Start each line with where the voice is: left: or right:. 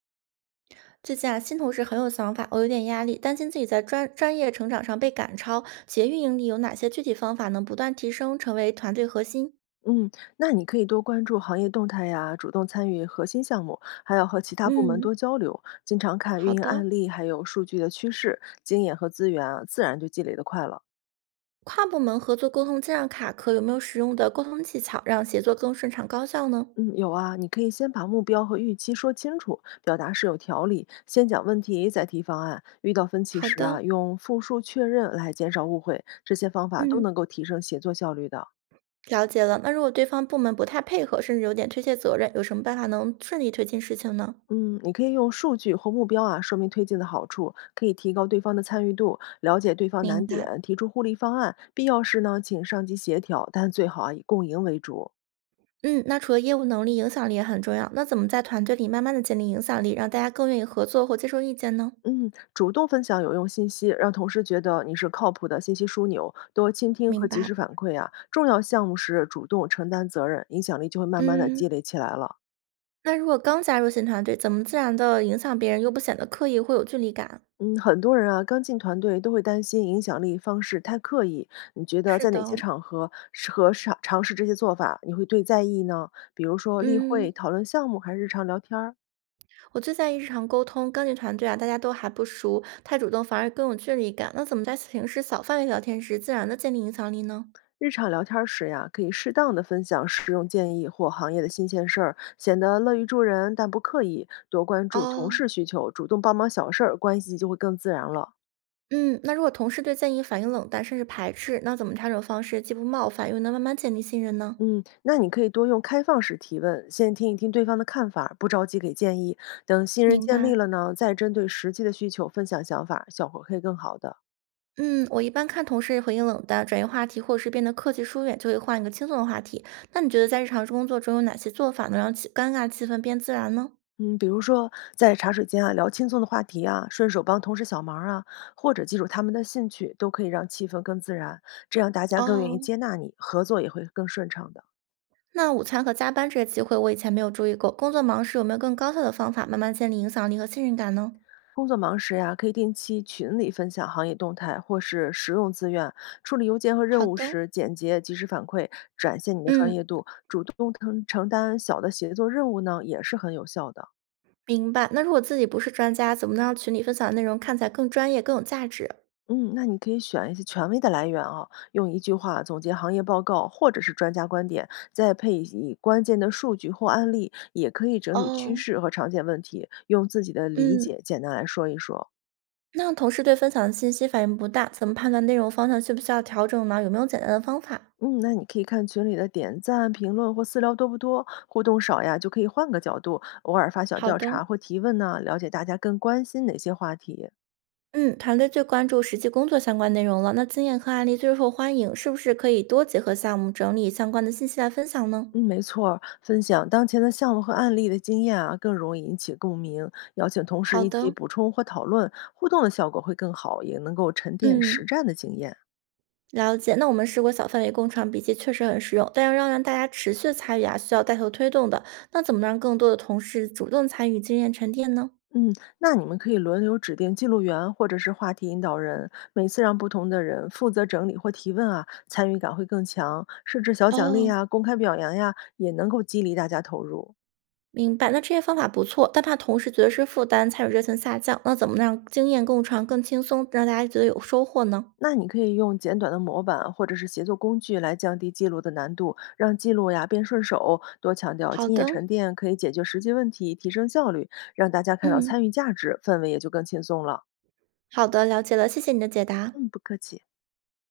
right: 最近啊，新同事很有想法，我有点压力，担心自己在专业成长上被赶超。企业运营里有哪些具体方法能不断提升，成为团队核心？
left: 嗯，那你可以多关注行业动态呀，主动参与核心项目，还要和其他部门
right: 嗯，
left: 多交流，经常看运
right: 好
left: 营
right: 的。
left: 案例，还有数据的趋势、经验和资源啊，自然就积累的快了。
right: 跨部门合作沟通经常卡壳，有没有实用的沟通技巧，让协作更顺畅高效呢？
left: 嗯，有啊，你可以先把目标和预期说清楚，表达是有条理，先讲问题，再提方案。遇到分歧
right: 好
left: 时
right: 的，
left: 啊，用复述确认来减少误会，这些方法都
right: 嗯，
left: 能够提升协作效率的。
right: 了解了。那如果对方部门不太配合，甚至有点推卸责任，有什么办法能顺利推进事情呢？
left: 嗯，你可以用数据或目标啊说明推进的好处，可以提高对方的参与度，了解对方
right: 明
left: 难
right: 白。
left: 点，提出互利方案。必要时呢，请上级协调，但最好啊以共赢为主。
right: 嗯，那除了业务能力，影响力也很重要。那怎么在团队里慢慢的建立影响力，让大家更愿意合作或接受意见呢？
left: 嗯，主动分享有用信息，让同事觉得你是靠谱的信息枢纽，多倾听和
right: 明
left: 及
right: 白，
left: 时反馈啊。重要项目时主动承担责任，影响力就会慢慢的积
right: 嗯，
left: 累起来了。
right: 那如果刚加入新团队，怎么自然的影响别人又不显得刻意会有距离感？
left: 嗯，很多人啊，刚进团队都会担心影响力方式太刻意。你觉得
right: 是
left: 在哪些
right: 的，
left: 场合适合尝试这些做法？你会最在意呢？比如说例会、
right: 嗯，
left: 讨论项目，还是日常聊天儿？
right: 我最在意日常沟通，刚进团队啊，大家都还不熟，太主动反而更有距离感。那怎么在平时小范围聊天时，自然的建立影响力呢？
left: 日常聊天儿时呀，可以适当的分享实用建议或行业的新鲜事儿，显得乐于助人但不刻意。多关注同
right: 哦，
left: 事需求，主动帮忙小事儿，关系就会更自然了。
right: 嗯，那如果同事对建议反应冷淡，甚至排斥，那怎么调整方式既不冒犯，又能慢慢建立信任呢？
left: 嗯，那你可以多用开放式提问，先听一听对方的看法，不着急给建议。等信任
right: 明
left: 建立
right: 白。
left: 了呢，再针对实际的需求分享想法，效果会更好的。
right: 嗯，我一般看同事回应冷淡、转移话题，或者是变得客气疏远，就会换一个轻松的话题。那你觉得在日常工作中有哪些做法能让气尴尬气氛变自然呢？
left: 嗯，比如说在茶水间啊聊轻松的话题啊，顺手帮同事小忙啊，或者记住他们的兴趣，都可以让气氛更自然，这样大家更愿意
right: 哦，
left: 接纳你，合作也会更顺畅的。
right: 那午餐和加班这些机会，我以前没有注意过。工作忙时有没有更高效的方法，慢慢建立影响力和信任感呢？
left: 工作忙时呀，可以定期群里分享行业动态或是实用资源，处理邮件和任
right: 好
left: 务
right: 的，
left: 时简洁及时反馈，展现你的专
right: 嗯，
left: 业度。主动承担小的协作任务呢，也是很有效的。
right: 明白。那如果自己不是专家，怎么能让群里分享的内容看起来更专业、更有价值？
left: 嗯，那你可以选一些权威的来源啊，用一句话总结行业报告或者是专家观点，再配以关键的数据或案例，也可以整理趋
right: 哦，
left: 势和常见问题，用自己的理
right: 嗯，
left: 解简单来说一说。
right: 那同事对分享的信息反应不大，怎么判断内容方向需不需要调整呢？有没有简单的方法？
left: 嗯，那你可以看群里的点赞、评论或私聊多不多，互动少呀，就可以换个角度，偶尔发小
right: 好
left: 调
right: 的，
left: 查或提问呢、了解大家更关心哪些话题。
right: 嗯，团队最关注实际工作相关内容了，那经验和案例最受欢迎，是不是可以多结合项目整理相关的信息来分享呢？
left: 嗯，没错儿分享当前的项目和案例的经验啊，更容易引起共鸣。邀请同事
right: 好
left: 一起
right: 的，
left: 补充或讨论，互动的效果会更好，也能够沉淀实
right: 嗯，
left: 战的经验。
right: 了解。那我们试过小范围共创笔记，确实很实用，但要让大家持续参与啊，需要带头推动的。那怎么让更多的同事主动参与经验沉淀呢？
left: 嗯，那你们可以轮流指定记录员或者是话题引导人，每次让不同的人负责整理或提问啊，参与感会更强。设置小奖励
right: 哦，
left: 呀、公开表扬呀，也能够激励大家投入。
right: 明白。那这些方法不错，但怕同事觉得是负担，参与热情下降。那怎么让经验共创更轻松，让大家觉得有收获呢？
left: 那你可以用简短的模板或者是协作工具来降低记录的难度，让记录呀变顺手。多强调
right: 好
left: 经验
right: 的。
left: 沉淀可以解决实际问题，提升效率，让大家看到
right: 嗯，
left: 参与价值，氛围也就更轻松了。
right: 好的，了解了，谢谢你的解答。
left: 嗯，不客气。